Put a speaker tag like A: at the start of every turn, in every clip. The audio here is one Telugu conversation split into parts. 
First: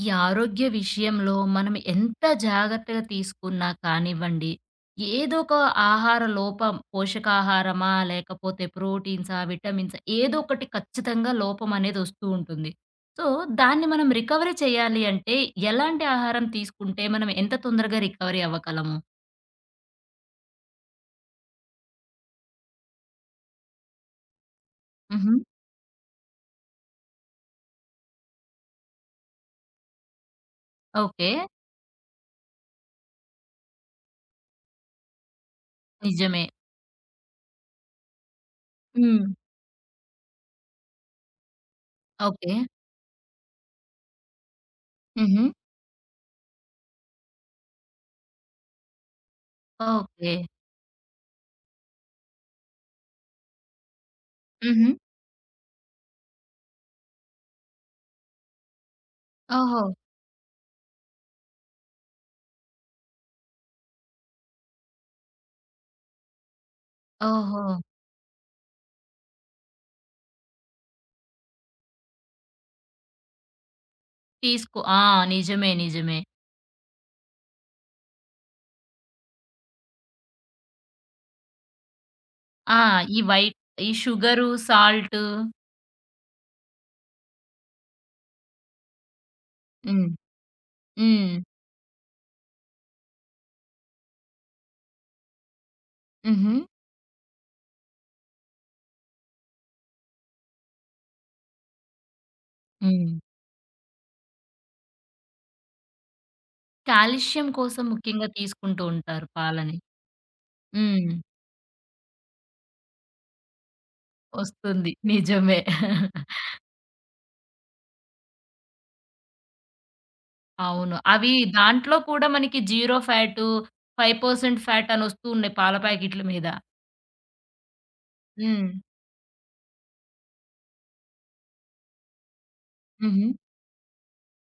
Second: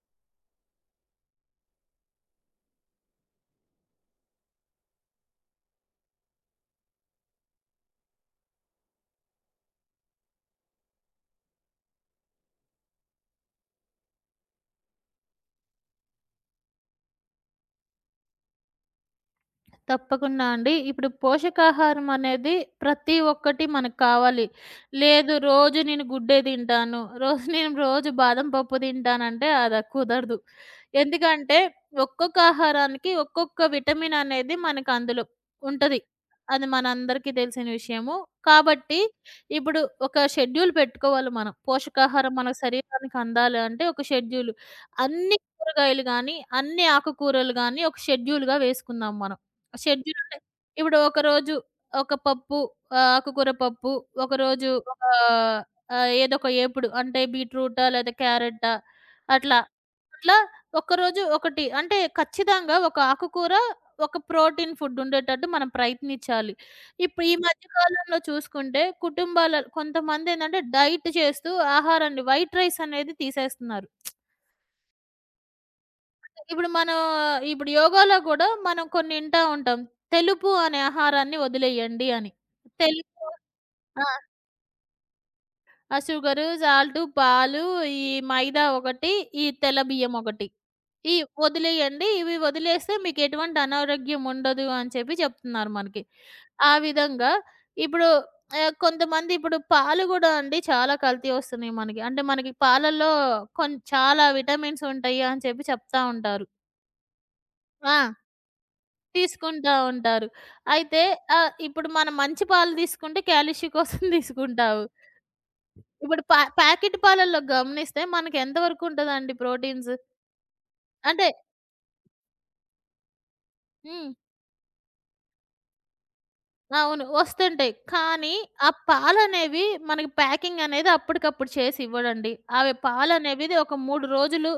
A: ఈ ఆరోగ్య విషయంలో మనం ఎంత జాగ్రత్తగా తీసుకున్నా కానివ్వండి, ఏదో ఒక ఆహార లోపం పోషకాహారమా, లేకపోతే ప్రోటీన్సా, విటమిన్సా ఏదో ఒకటి ఖచ్చితంగా లోపం అనేది వస్తూ ఉంటుంది. సో, దాన్ని మనం రికవరీ చేయాలి అంటే ఎలాంటి ఆహారం తీసుకుంటే మనం ఎంత తొందరగా రికవరీ అవ్వగలము?
B: తప్పకుండా అండి. ఇప్పుడు పోషకాహారం అనేది ప్రతి ఒక్కటి మనకు కావాలి.
A: హుహు.
B: లేదు రోజు నేను గుడ్డే తింటాను. రోజు నేను రోజు బాదం పప్పు తింటానంటే అది కుదరదు.
A: ఓకే.
B: ఎందుకంటే ఒక్కొక్క ఆహారానికి ఒక్కొక్క విటమిన్ అనేది మనకు అందులో ఉంటది.
A: నిజమే.
B: అది మనందరికీ తెలిసిన విషయము. కాబట్టి
A: హ్మ్.
B: ఇప్పుడు ఒక షెడ్యూల్ పెట్టుకోవాలి మనం. పోషకాహారం మన
A: ఓకే.
B: శరీరానికి అందాలి అంటే ఒక షెడ్యూల్. అన్ని
A: హుహు.
B: కూరగాయలు గాని, అన్ని ఆకుకూరలు గాని ఒక షెడ్యూల్‌గా వేసుకుందాం మనం. Schedule
A: okay.
B: అంటే ఇప్పుడు ఒకరోజు ఒక పప్పు ఆకుకూర పప్పు, ఒకరోజు
A: హుహు.
B: ఒక ఏదో ఒక ఏపుడు అంటే బీట్రూటా లేదా క్యారెటా అట్లా.
A: ఓహో!
B: అట్లా ఒక్కరోజు ఒకటి అంటే ఖచ్చితంగా ఒక ఆకుకూర, ఒక ప్రోటీన్ ఫుడ్ ఉండేటట్టు మనం ప్రయత్నించాలి. ఇప్పుడు ఈ మధ్య
A: ఓహో!
B: కాలంలో చూసుకుంటే కుటుంబాల కొంతమందేంటంటే డైట్ చేస్తూ ఆహారాన్ని వైట్ రైస్ అనేది తీసేస్తున్నారు.
A: తీసుకో ఆ! నిజమే. నిజమే.
B: ఇప్పుడు మనం ఇప్పుడు యోగాలో గూడా మనం కొన్ని ఇంటా ఉంటాం. తెలుపు అనే ఆహారాన్ని వదిలేయండి అని.
A: ఆ! ఈ
B: తెలుపు
A: వైట్ ఈ
B: ఆ!
A: Sugar, salt.
B: ఆ షుగరు, సాల్టు, పాలు, ఈ మైదా ఒకటి, ఈ తెల్ల
A: హ్మ్.
B: బియ్యం ఒకటి. ఈ
A: హ్మ్.
B: వదిలేయండి. ఇవి వదిలేస్తే మీకు ఎటువంటి అనారోగ్యం ఉండదు అని చెప్పి చెప్తున్నారు మనకి.
A: హుహు.
B: ఆ విధంగా ఇప్పుడు కొంతమంది ఇప్పుడు పాలు గూడా అండి చాలా కల్తీ వస్తున్నాయి మనకి. అంటే మనకి పాలల్లో
A: హ్మ్.
B: చాలా విటమిన్స్ ఉంటాయి అని చెప్పి చెప్తా ఉంటారు.
A: కాల్షియం కోసం
B: ఆ!
A: ముఖ్యంగా తీసుకుంటూ ఉంటారు
B: తీసుకుంటా
A: పాలని.
B: ఉంటారు. అయితే
A: హ్మ్.
B: ఇప్పుడు మనం మంచి పాలు తీసుకుంటే కాల్షియం కోసం తీసుకుంటావు.
A: వస్తుంది. నిజమే.
B: ఇప్పుడు ప్యాకెట్ పాలల్లో గమనిస్తే మనకెంత వరకు ఉంటదండి ప్రోటీన్స్?
A: అవును.
B: అంటే
A: అవి దాంట్లో కూడా మనకి జీరో ఫ్యాటు,
B: హ్మ్.
A: 5% ఫ్యాట్ అని వస్తూ ఉన్నాయి పాల ప్యాకెట్ల మీద.
B: అవును. వస్తుంటాయి. కానీ, ఆ
A: హ్మ్.
B: పాలనేవి మనకి ప్యాకింగ్ అనేది అప్పటికప్పుడు చేసి ఇవ్వడండి. అవి
A: హుహు.
B: పాలనేవిది ఒక 3 రోజులు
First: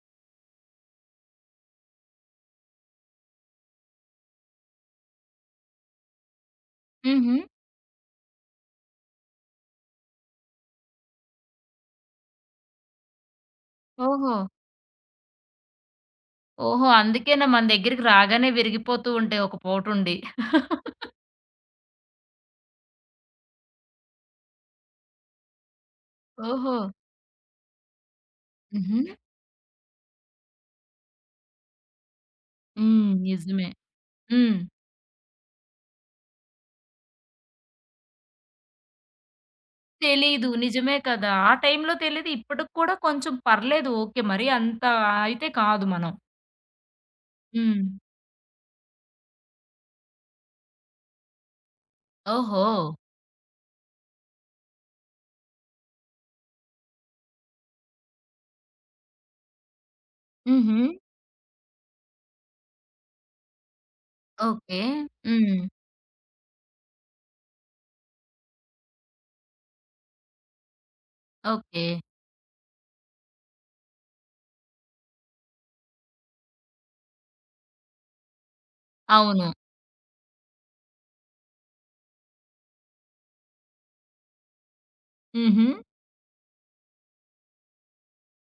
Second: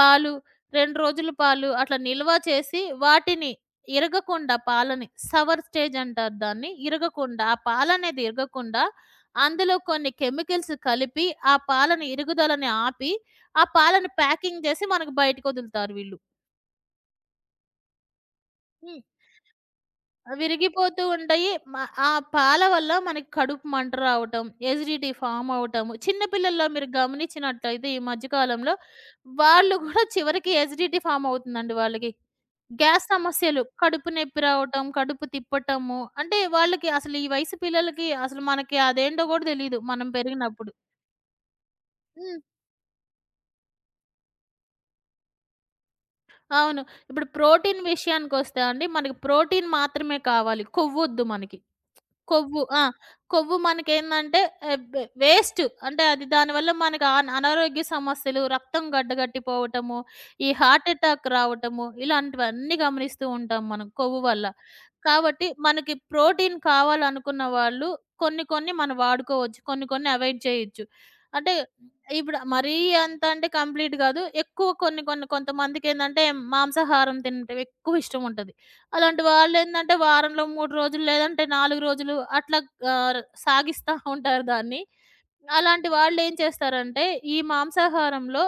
B: పాలు, 2 రోజులు పాలు అట్లా నిల్వ చేసి, వాటిని ఇరగకుండా పాలని సవర్ స్టేజ్ అంటారు దాన్ని.
A: హుహు.
B: ఇరగకుండా ఆ పాలనేది ఇరగకుండా, అందులో కొన్ని కెమికల్స్ కలిపి, ఆ పాలని ఇరుగుదలని ఆపి, ఆ పాలను
A: ఓహో!
B: ప్యాకింగ్ చేసి మనకు బయటకొదులుతారు వీళ్ళు.
A: ఓహో! అందుకేనా మన దగ్గరికి రాగానే విరిగిపోతూ ఉంటాయి ఒక పూటుండి.
B: విరిగిపోతూ ఉంటాయి. ఆ పాల వల్ల మనకి కడుపు మంట రావటం, ఎసిడిటీ ఫార్మ్ అవ్వటము, చిన్న పిల్లల్లో
A: ఓహో!
B: మీరు గమనించినట్లయితే ఈ మధ్య కాలంలో
A: హుహు.
B: వాళ్ళు గూడా చివరికి ఎసిడిటీ ఫార్మ్ అవుతుందండి వాళ్ళకి. గ్యాస్
A: హ్మ్.
B: సమస్యలు,
A: నిజమే.
B: కడుపు నొప్పి
A: హ్మ్.
B: రావటం, కడుపు తిప్పటము. అంటే వాళ్ళకి అసలు ఈ వయసు పిల్లలకి అసలు మనకి అదేంటో గూడా తెలీదు మనం
A: తెలీదు.
B: పెరిగినప్పుడు.
A: నిజమే కదా! ఆ టైంలో తెలీదు.
B: హ్మ్.
A: ఇప్పటికి కూడా కొంచెం పర్లేదు, ఓకే. మరీ అంత అయితే కాదు మనం.
B: అవును. ఇప్పుడు ప్రోటీన్
A: హ్మ్.
B: విషయానికొస్తే అండి మనకి ప్రోటీన్ మాత్రమే కావాలి. కొవ్వొద్దు మనకి. కొవ్వు.
A: ఓహో!
B: ఆ! కొవ్వు మనకేందంటే ఆహ్, బ్ వేస్ట్. అంటే అది దానివల్ల మనకు అనారోగ్య సమస్యలు, రక్తం గడ్డగట్టిపోవటము, ఈ
A: హుహు.
B: హార్ట్ ఎటాక్ రావటము ఇలాంటివన్నీ గమనిస్తూ ఉంటాం మనం కొవ్వు వల్ల.
A: ఓకే.
B: కాబట్టి
A: హ్మ్.
B: మనకి ప్రోటీన్ కావాలనుకున్న వాళ్ళు కొన్ని కొన్ని మనం వాడుకోవచ్చు. కొన్ని కొన్ని అవాయిడ్ చేయొచ్చు. అంటే
A: ఓకే.
B: ఇప్పుడు మరీ అంత అంటే కంప్లీట్ గాదు. ఎక్కువ కొన్ని కొన్ని కొంతమందికేందంటే మాంసాహారం తినటం ఎక్కువ ఇష్టం ఉంటది. అలాంటి
A: అవును.
B: వాళ్ళేందంటే వారంలో 3 రోజులు లేదంటే 4 రోజులు అట్లా సాగిస్తా ఉంటారు దాన్ని.
A: హుహు.
B: అలాంటి వాళ్ళేం చేస్తారంటే ఈ మాంసాహారంలో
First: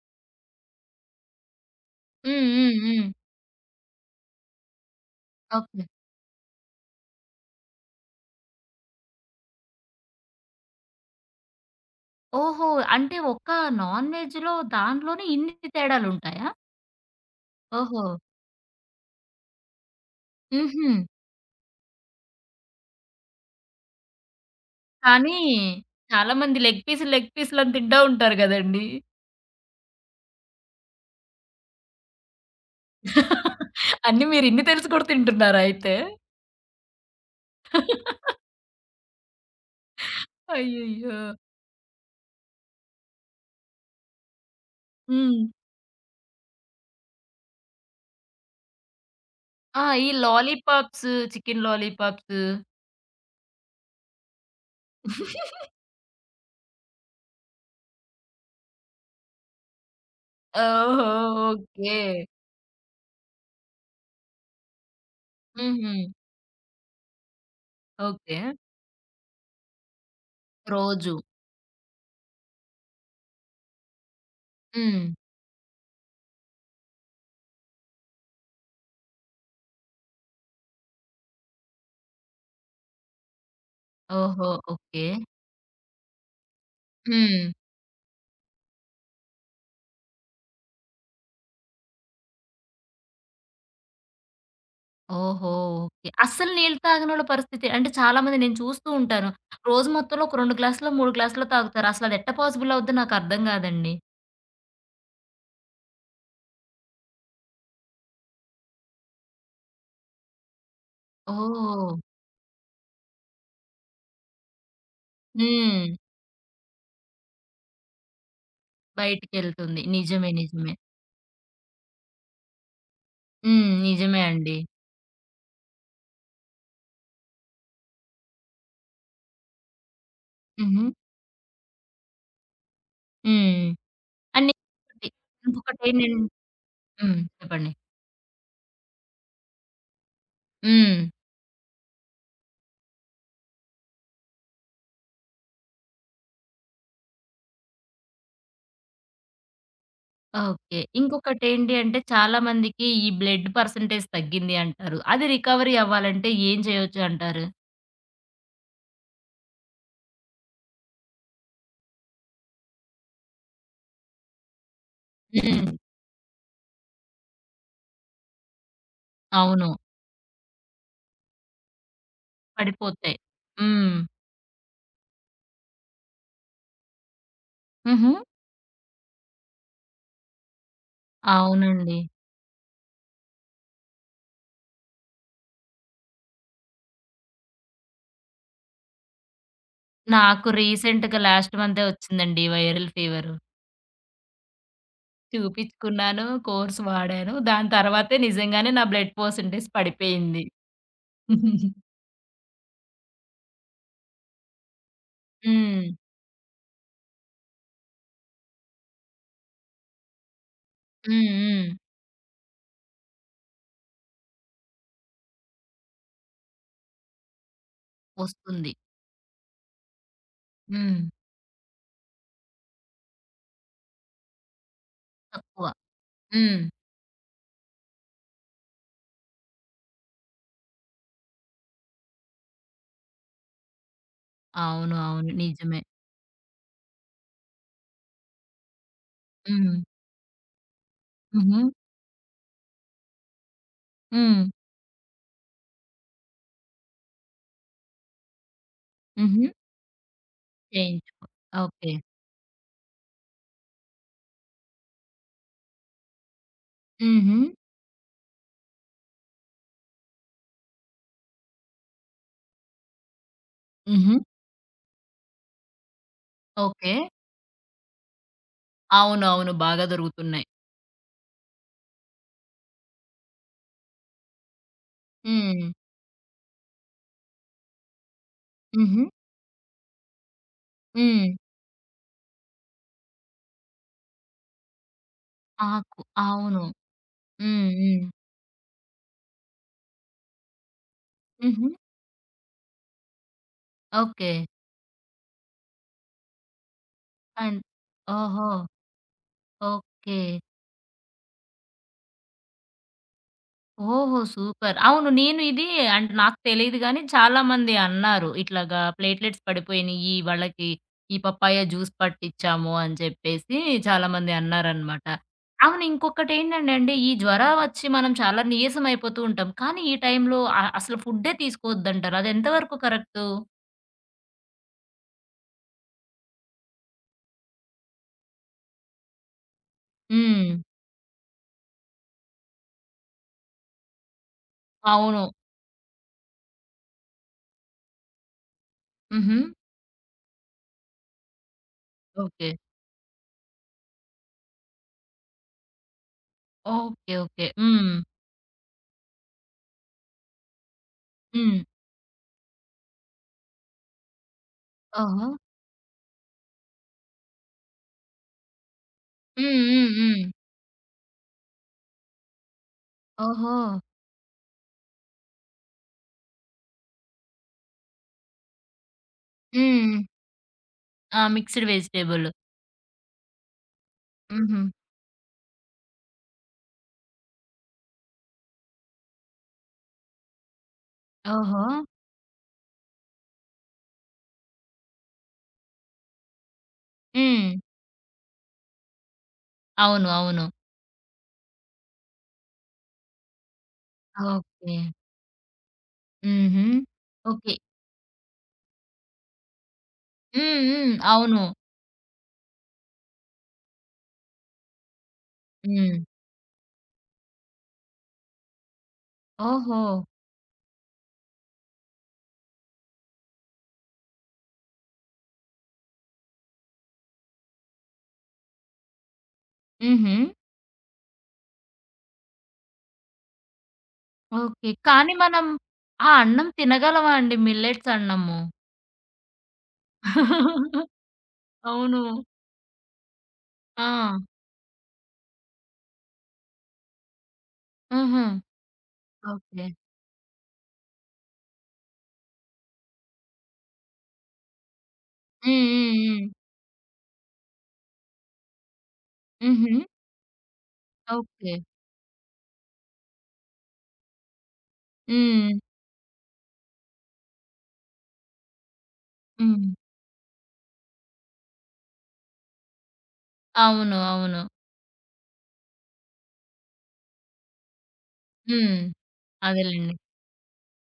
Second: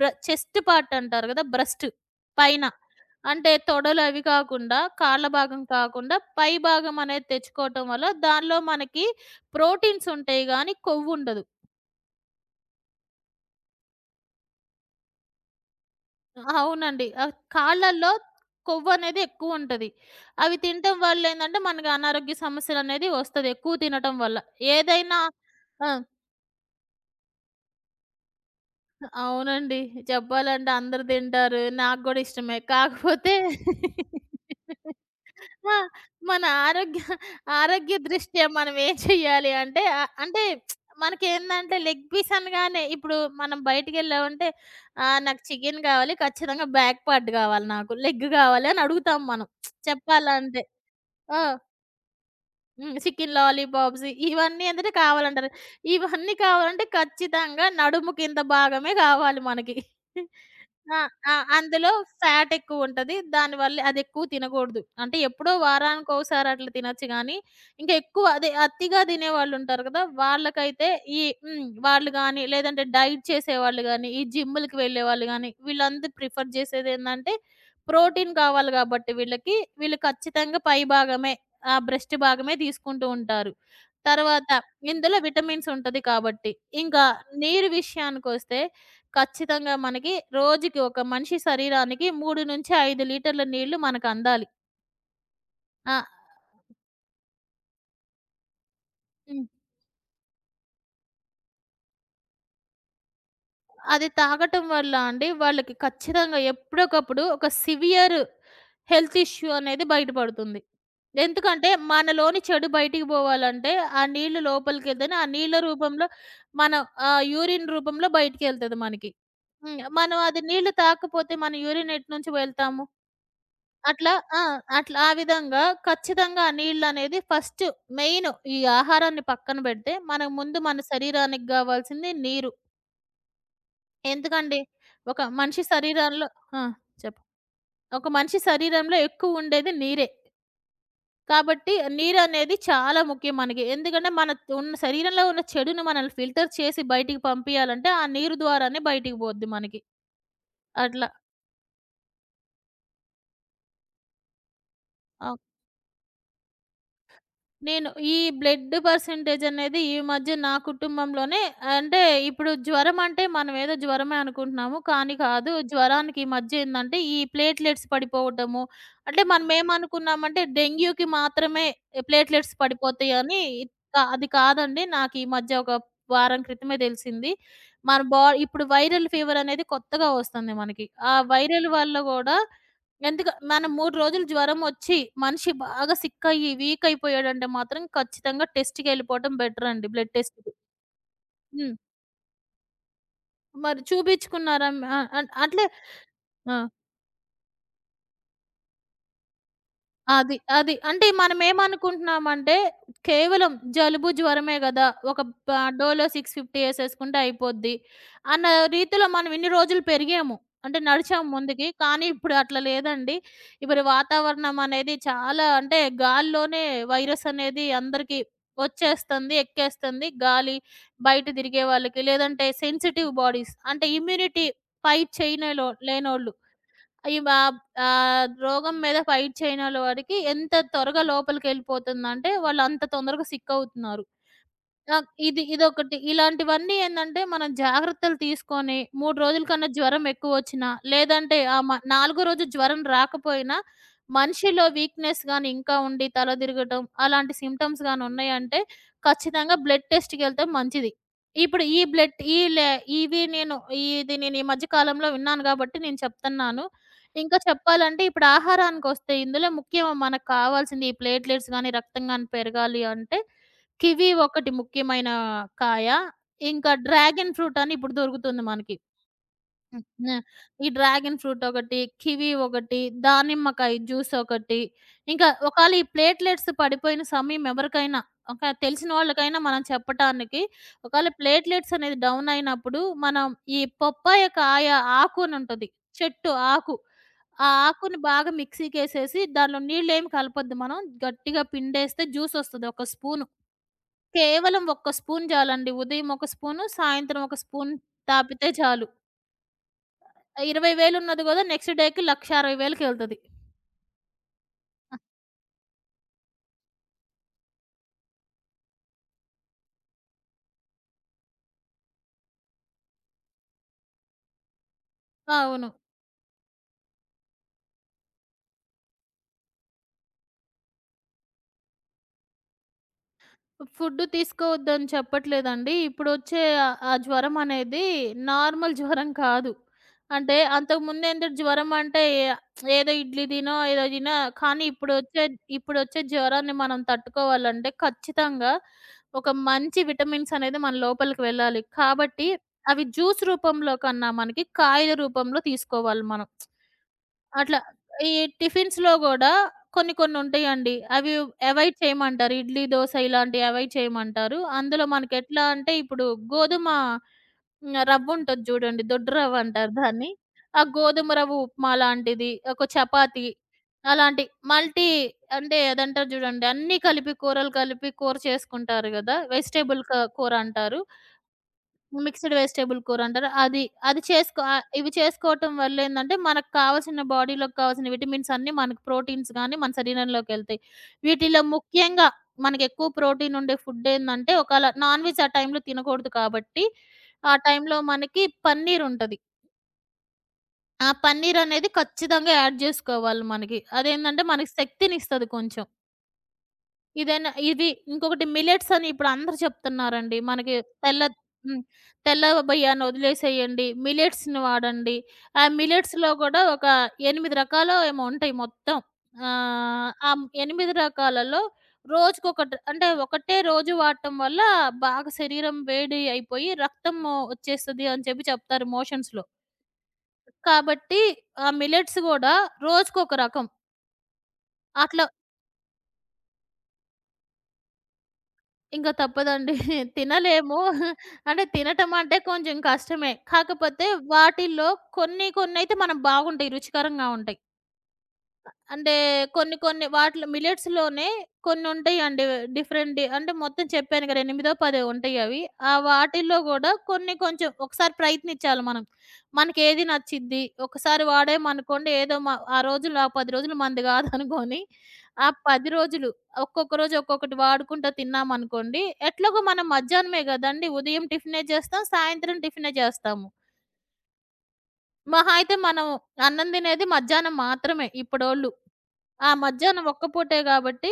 B: చెస్ట్ పార్ట్ అంటారు గదా! బ్రెస్ట్
A: హ్మ్.
B: పైన.
A: హ్మ్. హ్మ్.
B: అంటే తొడలు అవి కాకుండా, కాళ్ళ భాగం
A: ఓకే.
B: కాకుండా పై భాగం అనేది తెచ్చుకోవటం వల్ల దానిలో మనకి ప్రోటీన్స్ ఉంటాయి గానీ కొవ్వుండదు.
A: ఓహో! అంటే ఒక్క నాన్ వెజ్‌లో దాంట్లోనే ఇన్ని తేడాలుంటాయా?
B: అవునండి.
A: ఓహో!
B: కాళ్ళల్లో కొవ్వనేది ఎక్కువుంటది. అవి
A: హుహు.
B: తినటం వల్లేందంటే, మనకి అనారోగ్య సమస్యలనేది వస్తది ఎక్కువ తినటం వల్ల. ఏదైనా
A: కానీ
B: ఆ!
A: చాలా మంది లెగ్ పీసులు, లెగ్ పీసులు అని తింటా ఉంటారు గదండీ!
B: అవునండి. చెప్పాలంటే అందరూ తింటారు. నాకు గూడా ఇష్టమే. కాకపోతే
A: అన్నీ మీరు ఇన్ని తెలిసి కూడా తింటున్నారా
B: ఆ!
A: అయితే?
B: మన ఆరోగ్య ఆరోగ్య దృష్ట్యా మనం ఏం చేయాలి అంటే ఆహ్, అంటే
A: అయ్యయ్యో!
B: మనకేందంటే లెగ్ పీస్ అనగానే ఇప్పుడు మనం బయటికెళ్ళామంటే
A: హ్మ్.
B: నాకు చికెన్ కావాలి. ఖచ్చితంగా బ్యాక్ పార్ట్ గావాలి నాకు. లెగ్ గావాలి అని అడుగుతాం మనం
A: ఆ! ఈ
B: చెప్పాలంటే.
A: లాలీపాప్స్,
B: ఆ!
A: Chicken lollipops.
B: హ్మ్. చికెన్ లాలీపాప్స్ ఇవన్నీ ఏంటంటే కావాలంటారు. ఇవన్నీ కావాలంటే ఖచ్చితంగా నడుము కింద భాగమే కావాలి మనకి. ఆ!
A: ఓహో!
B: ఆ!
A: ఓకే.
B: అందులో ఫ్యాట్ ఎక్కువుంటది. దానివల్ల అది ఎక్కువ తినకూడదు. అంటే ఎప్పుడో
A: హుహు.
B: వారానికోసారి అట్లా తినొచ్చు గానీ, ఇంకా ఎక్కువ
A: ఓకే.
B: అదే అతిగా తినేవాళ్ళుంటారు కదా! వాళ్ళకైతే
A: రోజు.
B: ఈ హ్మ్. వాళ్ళు గానీ, లేదంటే డైట్ చేసేవాళ్ళు గానీ, ఈ జిమ్‌లకి
A: హ్మ్.
B: వెళ్ళేవాళ్ళు గానీ, వీళ్ళందరూ ప్రిఫర్ చేసేదేందంటే, ప్రోటీన్ కావాలి గాబట్టి వీళ్ళకి, వీళ్ళు ఖచ్చితంగా పై భాగమే ఆ బ్రెస్ట్ భాగమే తీసుకుంటూ ఉంటారు.
A: ఓహో!
B: తర్వాత
A: ఓకే.
B: ఇందులో విటమిన్స్ ఉంటది కాబట్టి. ఇంకా
A: హ్మ్.
B: నీరు విషయానికొస్తే ఖచ్చితంగా మనకి రోజుకి ఒక మనిషి శరీరానికి 3-5 లీటర్ల నీళ్లు మనకందాలి.
A: ఓహో!
B: ఆ!
A: ఓకే. అస్సలు నీళ్ళు తాగనోళ్ళ పరిస్థితి అంటే చాలా మంది నేను చూస్తూ ఉంటాను.
B: హ్మ్.
A: రోజు మొత్తంలో ఒక 2 గ్లాసులో, 3 గ్లాసులో తాగుతారు. అసలది ఎట్టా పాసిబుల్ అవుద్దో నాకర్థం గాదండి.
B: అది తాగటం వల్ల అండి వాళ్ళకి ఖచ్చితంగా ఎప్పుడోకప్పుడు ఒక సివియర్ హెల్త్ ఇష్యూ అనేది బయటపడుతుంది. ఎందుకంటే
A: ఓహ్!
B: మనలోని చెడు బయటికి పోవాలంటే ఆ నీళ్లు లోపలికెళ్తేనే ఆ నీళ్ల
A: హ్మ్.
B: రూపంలో మనం యూరిన్ రూపంలో బయటికెళ్తది మనకి. హ్మ్.
A: బయటికెళ్తుంది.
B: మనం
A: నిజమే.
B: అది నీళ్లు
A: నిజమే.
B: తాగకపోతే మన యూరిన్ ఎటు నుంచి వెళ్తాము?
A: హ్మ్.
B: అట్లా
A: నిజమే
B: ఆ!
A: అండి.
B: అట్లా ఆ విధంగా ఖచ్చితంగా ఆ నీళ్లనేది ఫస్ట్ మెయిన్ ఈ ఆహారాన్ని పక్కన పెడితే, మనం ముందు మన
A: హుహు.
B: శరీరానికి గావాల్సింది నీరు.
A: హ్మ్. అండ్
B: ఎందుకండి?
A: ఇంకొకటి,
B: ఒక మనిషి
A: ఇంకొకటేంటం
B: శరీరంలో ఆ!
A: హ్మ్.
B: చెప్పు.
A: చెప్పండి.
B: ఒక మనిషి శరీరంలో ఎక్కువుండేది నీరే.
A: హ్మ్.
B: కాబట్టి నీరనేది చాలా ముఖ్యం మనకి. ఎందుకంటే మన ఉన్న శరీరంలో ఉన్న చెడుని మనల్ని ఫిల్టర్ చేసి బయటికి పంపియాలంటే ఆ నీరు ద్వారానే బయటికి పోద్ది మనకి.
A: ఓకే.
B: అట్లా.
A: ఇంకొకటేంటి అంటే చాలా మందికి ఈ బ్లడ్ పర్సెంటేజ్ తగ్గింది అంటారు. అది
B: ఆ!
A: రికవరీ అవ్వాలంటే ఏం చేయొచ్చు అంటారు?
B: నేను ఈ బ్లడ్ పర్సెంటేజ్ అనేది ఈ మధ్య నా కుటుంబంలోనే అంటే ఇప్పుడు జ్వరం అంటే మనం ఏదో జ్వరమే అనుకుంటున్నాము. కానీ కాదు.
A: హ్మ్.
B: జ్వరానికి ఈ మధ్య ఏందంటే ఈ ప్లేట్లెట్స్ పడిపోవటము. అంటే మనం
A: అవును.
B: ఏమనుకున్నామంటే డెంగ్యూకి మాత్రమే ప్లేట్లెట్స్ పడిపోతాయి
A: పడిపోతాయి.
B: అని
A: హ్మ్.
B: అది కాదండి. నాకు ఈ మధ్య ఒక వారం క్రితమే తెలిసింది. మన
A: హుహు.
B: ఇప్పుడు వైరల్ ఫీవర్ అనేది కొత్తగా వస్తుంది మనకి. ఆ వైరల్ వల్ల
A: అవునండి.
B: గూడా ఎందుకు మనం 3 రోజులు జ్వరం ఒచ్చి, మనిషి బాగా సిక్ అయ్యి, వీక్ అయిపోయాడంటే మాత్రం ఖచ్చితంగా టెస్ట్‌కెళ్ళిపోవటం బెటర్ అండి. బ్లడ్
A: నాకు
B: టెస్ట్‌కి.
A: రీసెంట్‌గా లాస్ట్
B: హ్మ్.
A: మంతే వచ్చిందండి వైరల్ ఫీవరు.
B: మరి చూపించుకున్నారా? ఆహ్, అన్ అట్లే
A: చూపిచ్చుకున్నాను,
B: ఆ!
A: కోర్స్ వాడాను. దాని తర్వాతే నిజంగానే నా బ్లడ్ పర్సెంటేజ్
B: అది.
A: పడిపోయింది.
B: అది. అంటే
A: హ్మ్.
B: మనమేమనుకుంటున్నామంటే, కేవలం జలుబు, జ్వరమే గదా! ఒక ప
A: హ్మ్.
B: డోలో 650 యేసేసుకుంటే అయిపోద్ది. అన్న రీతిలో మనం ఇన్ని రోజులు పెరిగాము. అంటే నడిచాము ముందుకి.
A: హ్మ్.
B: కానీ ఇప్పుడు అట్లా లేదండి. ఇప్పుడు వాతావరణం అనేది చాలా అంటే గాల్లోనే వైరస్ అనేది అందరికీ
A: వస్తుంది.
B: వచ్చేస్తుంది, ఎక్కేస్తుంది. గాలి,
A: హ్మ్.
B: బయట తిరిగే వాళ్ళకి లేదంటే సెన్సిటివ్ బాడీస్ అంటే ఇమ్యూనిటీ ఫైట్
A: తక్కువ.
B: చేయనేలో లేనోళ్ళు
A: హ్మ్.
B: ఈ వాబ్ రోగం మీద ఫైట్ చేయనోళ్ళ వారికి ఎంత త్వరగా లోపలికెళ్ళిపోతుందంటే, వాళ్ళంత తొందరగా సిక్కవుతున్నారు.
A: అవును.
B: ఆ!
A: అవును.
B: ఇది
A: నిజమే.
B: ఇదొకటి. ఇలాంటివన్నీ ఏందంటే, మనం జాగ్రత్తలు తీసుకొని 3 రోజుల కన్నా
A: హ్మ్.
B: జ్వరం ఎక్కువొచ్చినా, లేదంటే
A: హుహు.
B: ఆహ్, మ నాలుగో రోజు జ్వరం రాకపోయినా,
A: హ్మ్.
B: మనిషిలో వీక్‌నెస్ గాని ఇంకా ఉండి తల తిరగటం, అలాంటి సింప్టమ్స్ గాని ఉన్నాయంటే,
A: హుహు.
B: ఖచ్చితంగా బ్లడ్ టెస్ట్‌కెళ్తే మంచిది.
A: చేయించుకో
B: ఇప్పుడు ఈ
A: ఓకే.
B: బ్లడ్ ఈ లే ఇవి నేను ఇది నేను ఈ మధ్య కాలంలో విన్నాను గాబట్టి నేను చెప్తున్నాను.
A: హుహు.
B: ఇంకా చెప్పాలంటే ఇప్పుడు ఆహారానికొస్తే ఇందులో ముఖ్యం మనకు కావాల్సింది ఈ ప్లేట్‌లెట్స్ గాని, రక్తం గాని పెరగాలి అంటే కివి
A: హుహు.
B: ఒకటి ముఖ్యమైన కాయ. ఇంకా
A: ఓకే.
B: డ్రాగన్ ఫ్రూట్ అని ఇప్పుడు దొరుకుతుంది మనకి.
A: అవునవును.
B: హ్మ్.
A: బాగా
B: న
A: దొరుకుతున్నాయి.
B: ఈ డ్రాగన్ ఫ్రూట్ ఒకటి, కివి ఒకటి, దానిమ్మకాయ జ్యూస్ ఒకటి, ఇంకా
A: హ్మ్.
B: ఒకాళ ఈ ప్లేట్‌లెట్స్ పడిపోయిన సమయం ఎవరికైనా ఒక తెలిసిన
A: హుహు.
B: వాళ్ళకైనా మనం చెప్పటానికి ఒకాళ
A: హ్మ్.
B: ప్లేట్‌లెట్స్ అనేది డౌన్ అయినప్పుడు మనం ఈ పప్పాయ కాయ ఆకు అనుంటది.
A: ఆకు.
B: చెట్టు
A: అవును.
B: ఆకు. ఆ
A: హ్మ్.
B: ఆకుని
A: హ్మ్.
B: బాగా మిక్సీకేసేసి దానిలో నీళ్ళేమి కలపొద్దు మనం. గట్టిగా
A: హుహు.
B: పిండేస్తే జ్యూసొస్తది ఒక స్పూను.
A: ఓకే.
B: కేవలం ఒక్క స్పూన్ చాలండి. ఉదయం ఒక స్పూను, సాయంత్రం ఒక
A: అండ్
B: స్పూన్
A: ఓహో!
B: తాపితే చాలు.
A: ఓకే.
B: 20,000 ఉన్నది గదా! నెక్స్ట్ డేకి 1,60,000కి ఎళ్తది.
A: ఓహో! సూపర్. అవును. నేను ఇది అంటే నాకు తెలీదు గానీ చాలామంది అన్నారు. ఇట్లాగా ప్లేట్‌లెట్స్ పడిపోయినియి వాళ్ళకి ఈ పపాయ జ్యూస్ పట్టిచ్చాము అని చెప్పేసి చాలామంది అన్నారనమాట.
B: అవును.
A: అవును. ఇంకొకటేంటంటే అండి ఈ జ్వరం వచ్చి మనం చాలా నీరసం అయిపోతూ ఉంటాం. కానీ ఈ టైంలో అసలు ఫుడ్డే తీసుకోవద్దంటారు. అది ఎంతవరకు కరెక్టు?
B: ఫుడ్డు తీసుకోవద్దని చెప్పట్లేదండి. ఇప్పుడొచ్చే ఆహ్, ఆ ఆ జ్వరం అనేది నార్మల్ జ్వరం కాదు. అంటే
A: హ్మ్.
B: అంతకుముందేంటో జ్వరం అంటే ఏదో ఇడ్లీ తినో, ఏదో తినో కానీ
A: అవును.
B: ఇప్పుడొచ్చే ఇప్పుడొచ్చే జ్వరాన్ని మనం తట్టుకోవాలంటే ఖచ్చితంగా ఒక
A: హుహు.
B: మంచి విటమిన్స్ అనేది మన లోపలికి వెళ్ళాలి. కాబట్టి
A: ఓకే.
B: అవి జ్యూస్ రూపంలో కన్నా మనకి కాయల రూపంలో తీసుకోవాలి మనం.
A: ఓకే. ఓకే.
B: అట్లా.
A: హ్మ్.
B: ఈ టిఫిన్స్‌లో గూడా కొన్ని కొన్ని ఉంటాయండి. అవి
A: హ్మ్.
B: అవాయిడ్ చేయమంటారు. ఇడ్లీ, దోస ఇలాంటివి అవాయిడ్ చేయమంటారు. అందులో
A: ఓహో!
B: మనకెట్లా అంటే ఇప్పుడు గోధుమ హ్మ్. రవ్వుంటది జూడండి. దొడ్డు
A: హ్మ్.
B: రవ్వంటారు
A: హ్మ్.
B: దాన్ని.
A: హ్మ్.
B: ఆ గోధుమ రవ్వ ఉప్మా లాంటిది, ఒక చపాతీ
A: ఓహో!
B: అలాంటి మల్టీ అంటే అదంటారు జూడండి. అన్నీ కలిపి కూరలు కలిపి కూర చేసుకుంటారు గదా! వెజిటబుల్
A: హ్మ్.
B: కూర అంటారు.
A: ఆ! Mixed vegetable.
B: మిక్స్‌డ్ వెజిటబుల్ కూరంటారు. అది, అది చేసుకో
A: హుహు.
B: ఇవి చేసుకోవటం వల్లేందంటే, మనకు కావాల్సిన బాడీలోకి కావాల్సిన విటమిన్స్ అన్నీ మనకు ప్రోటీన్స్ గాని మన శరీరంలోకెళ్తాయి. వీటిలో
A: ఓహో!
B: ముఖ్యంగా మనకెక్కువ ప్రోటీన్ ఉండే ఫుడ్డేందంటే, ఒకాళ నాన్ వెజ్ ఆ టైంలో తినకూడదు కాబట్టి, ఆ
A: హ్మ్.
B: టైంలో మనకి పన్నీరుంటది.
A: అవును. అవును.
B: ఆ పన్నీరనేది ఖచ్చితంగా యాడ్ జేసుకోవాలి మనకి. అదేందంటే, మనకి
A: ఓకే.
B: శక్తినిస్తది కొంచెం.
A: హుహు.
B: ఇదేనా
A: ఓకే.
B: ఇది ఇంకొకటి మిల్లెట్స్ అని ఇప్పుడు అందరూ చెప్తున్నారండి. మనకి
A: హ్మ్. హ్మ్.
B: తెల్ల
A: అవును.
B: హ్మ్. తెల్ల బియ్యాన్ని వదిలేసేయండి. మిల్లెట్స్‌ని వాడండి. ఆ
A: హ్మ్.
B: మిల్లెట్స్‌లో గూడా ఒక 8 రకాలో ఏమో ఉంటాయి మొత్తం.
A: ఓహో!
B: ఆ 8 రకాలలో రోజుకొకటి అంటే ఒకటే రోజు వాడటం వల్ల బాగా శరీరం వేడి అయిపోయి రక్తము వచ్చేస్తది అని చెప్పి చెప్తారు మోషన్స్‌లో.
A: హుహు.
B: కాబట్టి ఆ మిల్లెట్స్ గూడా రోజుకొక రకం.
A: ఓకే.
B: అట్లా
A: కానీ మనం ఆ అన్నం తినగలమా అండి మిల్లెట్స్ అన్నము?
B: ఇంక తప్పదండి. తినలేము. అంటే తినటం
A: అవును.
B: అంటే కొంచెం కష్టమే.
A: ఆ!
B: కాకపోతే వాటిల్లో కొన్ని కొన్నైతే మనం బాగుంటాయి. రుచికరంగా ఉంటాయి.
A: హుహు.
B: అంటే కొన్ని
A: ఓకే.
B: కొన్ని వాటిలో మిల్లెట్స్‌లోనే కొన్నుంటాయండి డిఫరెంట్ డి అంటే మొత్తం చెప్పాను కదా! ఎనిమిదో, పదో ఉంటాయి అవి.
A: హ్మ్.
B: ఆ
A: హ్మ్. హ్మ్.
B: వాటిల్లో గూడా కొన్ని కొంచెం ఒకసారి ప్రయత్నించాలి మనం.
A: హుహు.
B: మనకేది నచ్చిద్ది? ఒకసారి
A: ఓకే.
B: వాడామనుకోండి ఏదో మ ఆ రోజుల్లో, ఆ 10 రోజులు మనది గాదనుకోని, ఆ
A: హ్మ్.
B: 10 రోజులు ఒక్కొక్క రోజు ఒక్కొక్కటి వాడుకుంటా తిన్నామనుకోండి, ఎట్లాగో మనం
A: హ్మ్.
B: మధ్యాహ్నమే గదండీ! ఉదయం టిఫినే చేస్తాం, సాయంత్రం టిఫినే చేస్తాము.
A: అవును. అవును.
B: మహా అయితే మనం అన్నం తినేది మధ్యాహ్నం మాత్రమే ఇప్పుడోళ్ళు.
A: హ్మ్.
B: ఆ! మధ్యాహ్నం
A: అదేలెండి.
B: ఒక్క పూటే గాబట్టి,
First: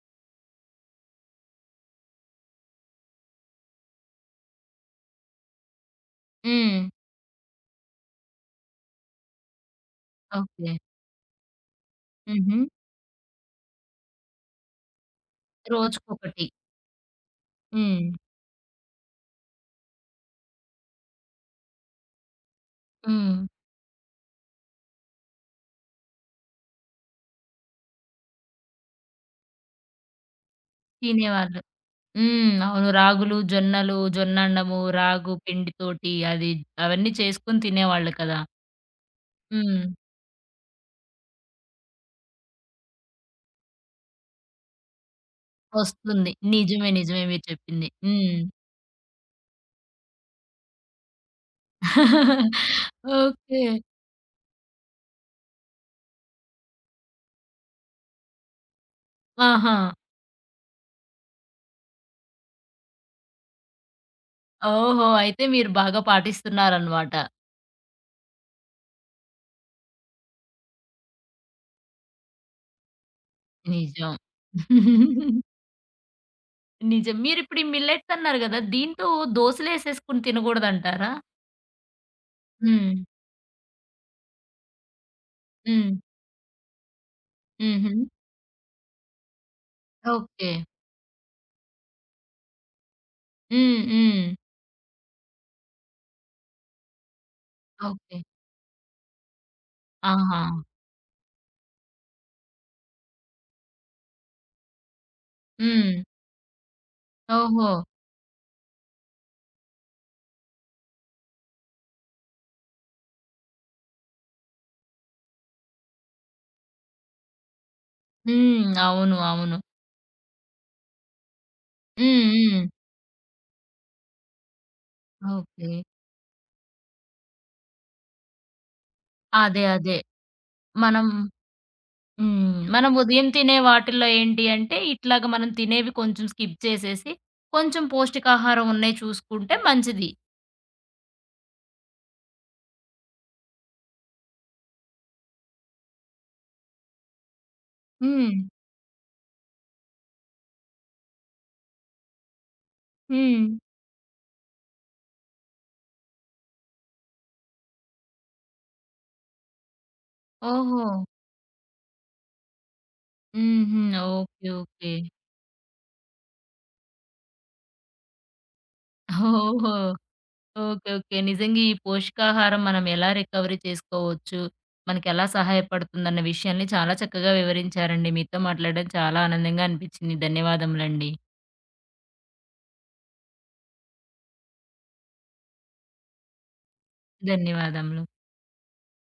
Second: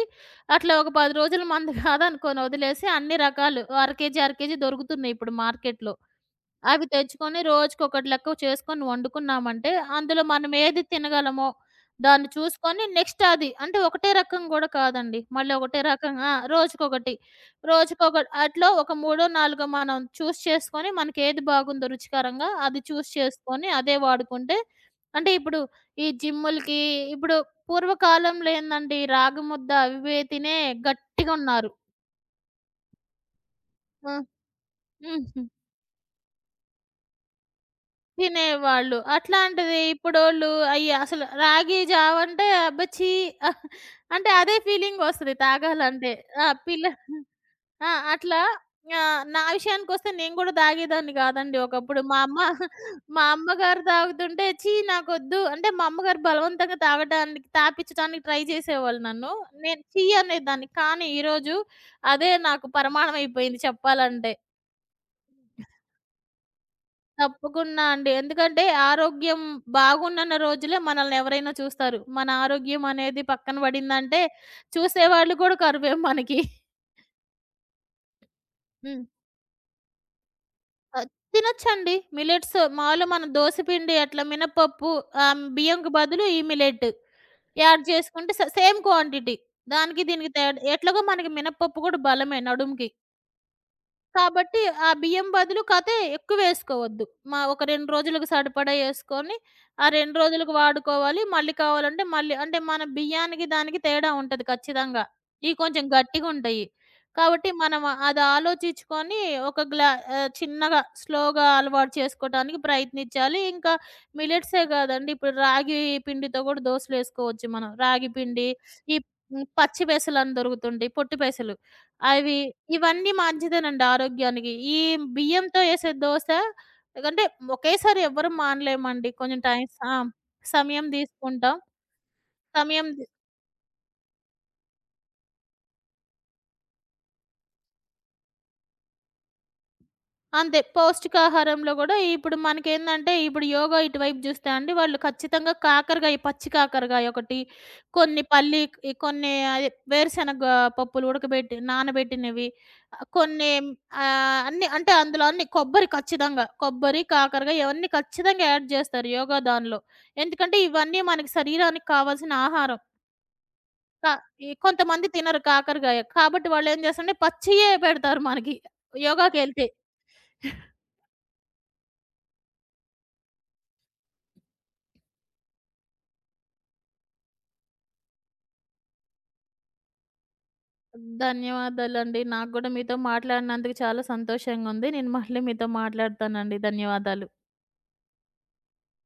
B: అట్లా ఒక 10 రోజుల మందు కాదనుకోని వదిలేసి అన్ని రకాలు అర కేజీ, అర కేజీ దొరుకుతున్నాయి ఇప్పుడు మార్కెట్‌లో.
A: హ్మ్.
B: అవి తెచ్చుకొని రోజుకొకటి లెక్క చేసుకొని వండుకున్నామంటే, అందులో మనం
A: ఓకే.
B: ఏది తినగలమో దాన్ని
A: హుహు.
B: చూసుకొని నెక్స్ట్ అది. అంటే ఒకటే రకం గూడా కాదండి. మళ్ళీ ఒకటే రకం ఆ!
A: రోజుకొకటి.
B: రోజుకొకటి.
A: హ్మ్.
B: రోజుకొకటి అట్లా ఒక మూడో, నాలుగో మనం చేసుకొని మనకేది బాగుందో రుచికరంగా అది
A: హ్మ్.
B: చేసుకొని అదే వాడుకుంటే అంటే ఇప్పుడు ఈ జిమ్ములకి ఇప్పుడు పూర్వకాలంలో ఏందండి రాగి ముద్ద అవి ఇవే తినే
A: తినేవాళ్ళు.
B: గట్టిగున్నారు.
A: హ్మ్. అవును. రాగులు, జొన్నలు,
B: ఆ!
A: జొన్నన్నము, రాగు
B: హ్మ్.
A: పిండితోటి అది అవన్నీ చేసుకొని తినేవాళ్ళు కదా!
B: తినేవాళ్ళు. అట్లాంటిది
A: హ్మ్.
B: ఇప్పుడోళ్ళు అయ్యి అసలు రాగి జావంటే అబ్బ! ఛీ! అంటే అదే ఫీలింగొస్తది తాగాలంటే.
A: వస్తుంది.
B: ఆ! పిల్ల
A: నిజమే. నిజమే మీరు చెప్పింది.
B: ఆ!
A: హ్మ్.
B: అట్లా నా విషయానికొస్తే నేను కూడా తాగేదాన్ని కాదండి ఒకప్పుడు. మా అమ్మ మా
A: ఓకే.
B: అమ్మగారు తాగుతుంటే ఛీ! నాకొద్దు అంటే మా అమ్మగారు బలవంతంగా తాగటానికి తాపిచ్చటానికి ట్రై చేసేవాళ్ళు నన్ను.
A: ఆహా!
B: నేను ఛీ! అనేదాన్ని. కానీ ఈరోజు అదే నాకు పరమాణం అయిపోయింది చెప్పాలంటే.
A: ఓహో! అయితే మీరు బాగా పాటిస్తున్నారనమాట.
B: తప్పకుండా అండి. ఎందుకంటే ఆరోగ్యం బాగుండన్న రోజులే మనల్ని ఎవరైనా చూస్తారు. మన ఆరోగ్యం అనేది పక్కన
A: నిజం.
B: పడిందంటే చూసేవాళ్ళు కూడా కరువే మనకి.
A: నిజం. మీరిప్పుడు ఈ మిల్లెట్స్ అన్నారు గదా!
B: హ్మ్.
A: దీంతో దోసలేసేసుకొని
B: ఆహ్,
A: తినగూడదంటారా?
B: తినొచ్చండి మిల్లెట్స్
A: హ్మ్.
B: మాములుగా మనం దోస పిండి అట్లా మినపప్పు బియ్యంకి
A: హ్మ్.
B: బదులు ఈ మిల్లెట్ యాడ్
A: హుహు.
B: చేసుకుంటే సేమ్ క్వాంటిటీ. దానికి దీనికి
A: ఓకే.
B: తేడా ఎట్లాగో మనకి మినపప్పు కూడా బలమే నడుముకి.
A: హ్మ్. హ్మ్.
B: కాబట్టి ఆ బియ్యం బదులు కాతే ఎక్కువేసుకోవద్దు. మా ఒక 2
A: ఓకే.
B: రోజులకు సరిపడా యేసుకొని, ఆ 2
A: ఆహా!
B: రోజులకు వాడుకోవాలి. మళ్ళీ కావాలంటే మళ్ళీ అంటే మన బియ్యానికి దానికి తేడా ఉంటది ఖచ్చితంగా. ఇయి కొంచెం
A: హ్మ్.
B: గట్టిగుంటయి. కాబట్టి
A: ఓహో!
B: మనం అది ఆలోచిచ్చుకొని ఒక గ్లా చిన్నగా స్లోగా అలవాటు చేసుకోటానికి ప్రయత్నించాలి. ఇంకా మిల్లెట్సే గాదండి. ఇప్పుడు రాగి పిండితో గూడా దోసలేసుకోవచ్చు మనం. రాగి పిండి,
A: హ్మ్.
B: ఈ
A: అవును.
B: హ్మ్.
A: అవును.
B: పచ్చి పెసలని దొరుకుతుంటయి. పొట్టి పెసలు.
A: హ్మ్.
B: అవి
A: హ్మ్.
B: ఇవన్నీ మంచిదేనండి ఆరోగ్యానికి. ఈ బియ్యంతో
A: ఓకే.
B: ఏసే దోస అంటే ఒకేసారి ఎవ్వరం మానలేమండి. కొంచెం
A: అదే.
B: టైం ఆ!
A: అదే.
B: సమయం
A: మనం
B: తీసుకుంటాం.
A: హ్మ్.
B: సమయం
A: మనం ఉదయం తినే వాటిల్లో ఏంటి అంటే, ఇట్లాగ మనం తినేవి కొంచెం స్కిప్ చేసేసి, కొంచెం పౌష్టికాహారం ఉన్నాయి చూసుకుంటే మంచిది.
B: అంతే. పౌష్టికాహారంలో గూడా ఇప్పుడు మనకేందంటే, ఇప్పుడు యోగా ఇటువైపు జూస్తే అండి, వాళ్ళు ఖచ్చితంగా కాకరకాయ, పచ్చి కాకరకాయ ఒకటి, కొన్ని
A: హ్మ్.
B: పల్లి ఈ కొన్ని అదే వేరుశనగ పప్పులు ఉడకబెట్టి నానబెట్టినవి, ఆహ్,
A: హ్మ్.
B: కొన్ని అన్నీ అంటే అందులో అన్ని కొబ్బరి ఖచ్చితంగా. కొబ్బరి, కాకరకాయ ఇవన్నీ ఖచ్చితంగా యాడ్ జేస్తారు యోగా దానిలో. ఎందుకంటే,
A: ఓహో!
B: ఇవన్నీ మనకి శరీరానికి కావాల్సిన ఆహారం.
A: హుహు.
B: క
A: ఓకే.
B: ఈ
A: ఓకే.
B: కొంతమంది తినరు కాకరకాయ. కాబట్టి వాళ్ళేం జేస్తారంటే పచ్చియే పెడతారు మనకి యోగాకెళ్తే.
A: ఓహో! ఓకే. ఓకే. నిజంగా ఈ పోషకాహారం మనం ఎలా రికవరీ చేసుకోవచ్చు? మనకెలా సహాయపడుతుందన్న విషయాన్ని చాలా చక్కగా వివరించారండి. మీతో మాట్లాడడం చాలా ఆనందంగా అనిపించింది. ధన్యవాదములండి.
B: ధన్యవాదాలండి. నాకు గూడా మీతో మాట్లాడినందుకు చాలా సంతోషంగా ఉంది. నేను మళ్ళీ మీతో మాట్లాడతానండి. ధన్యవాదాలు.
A: ధన్యవాదములు.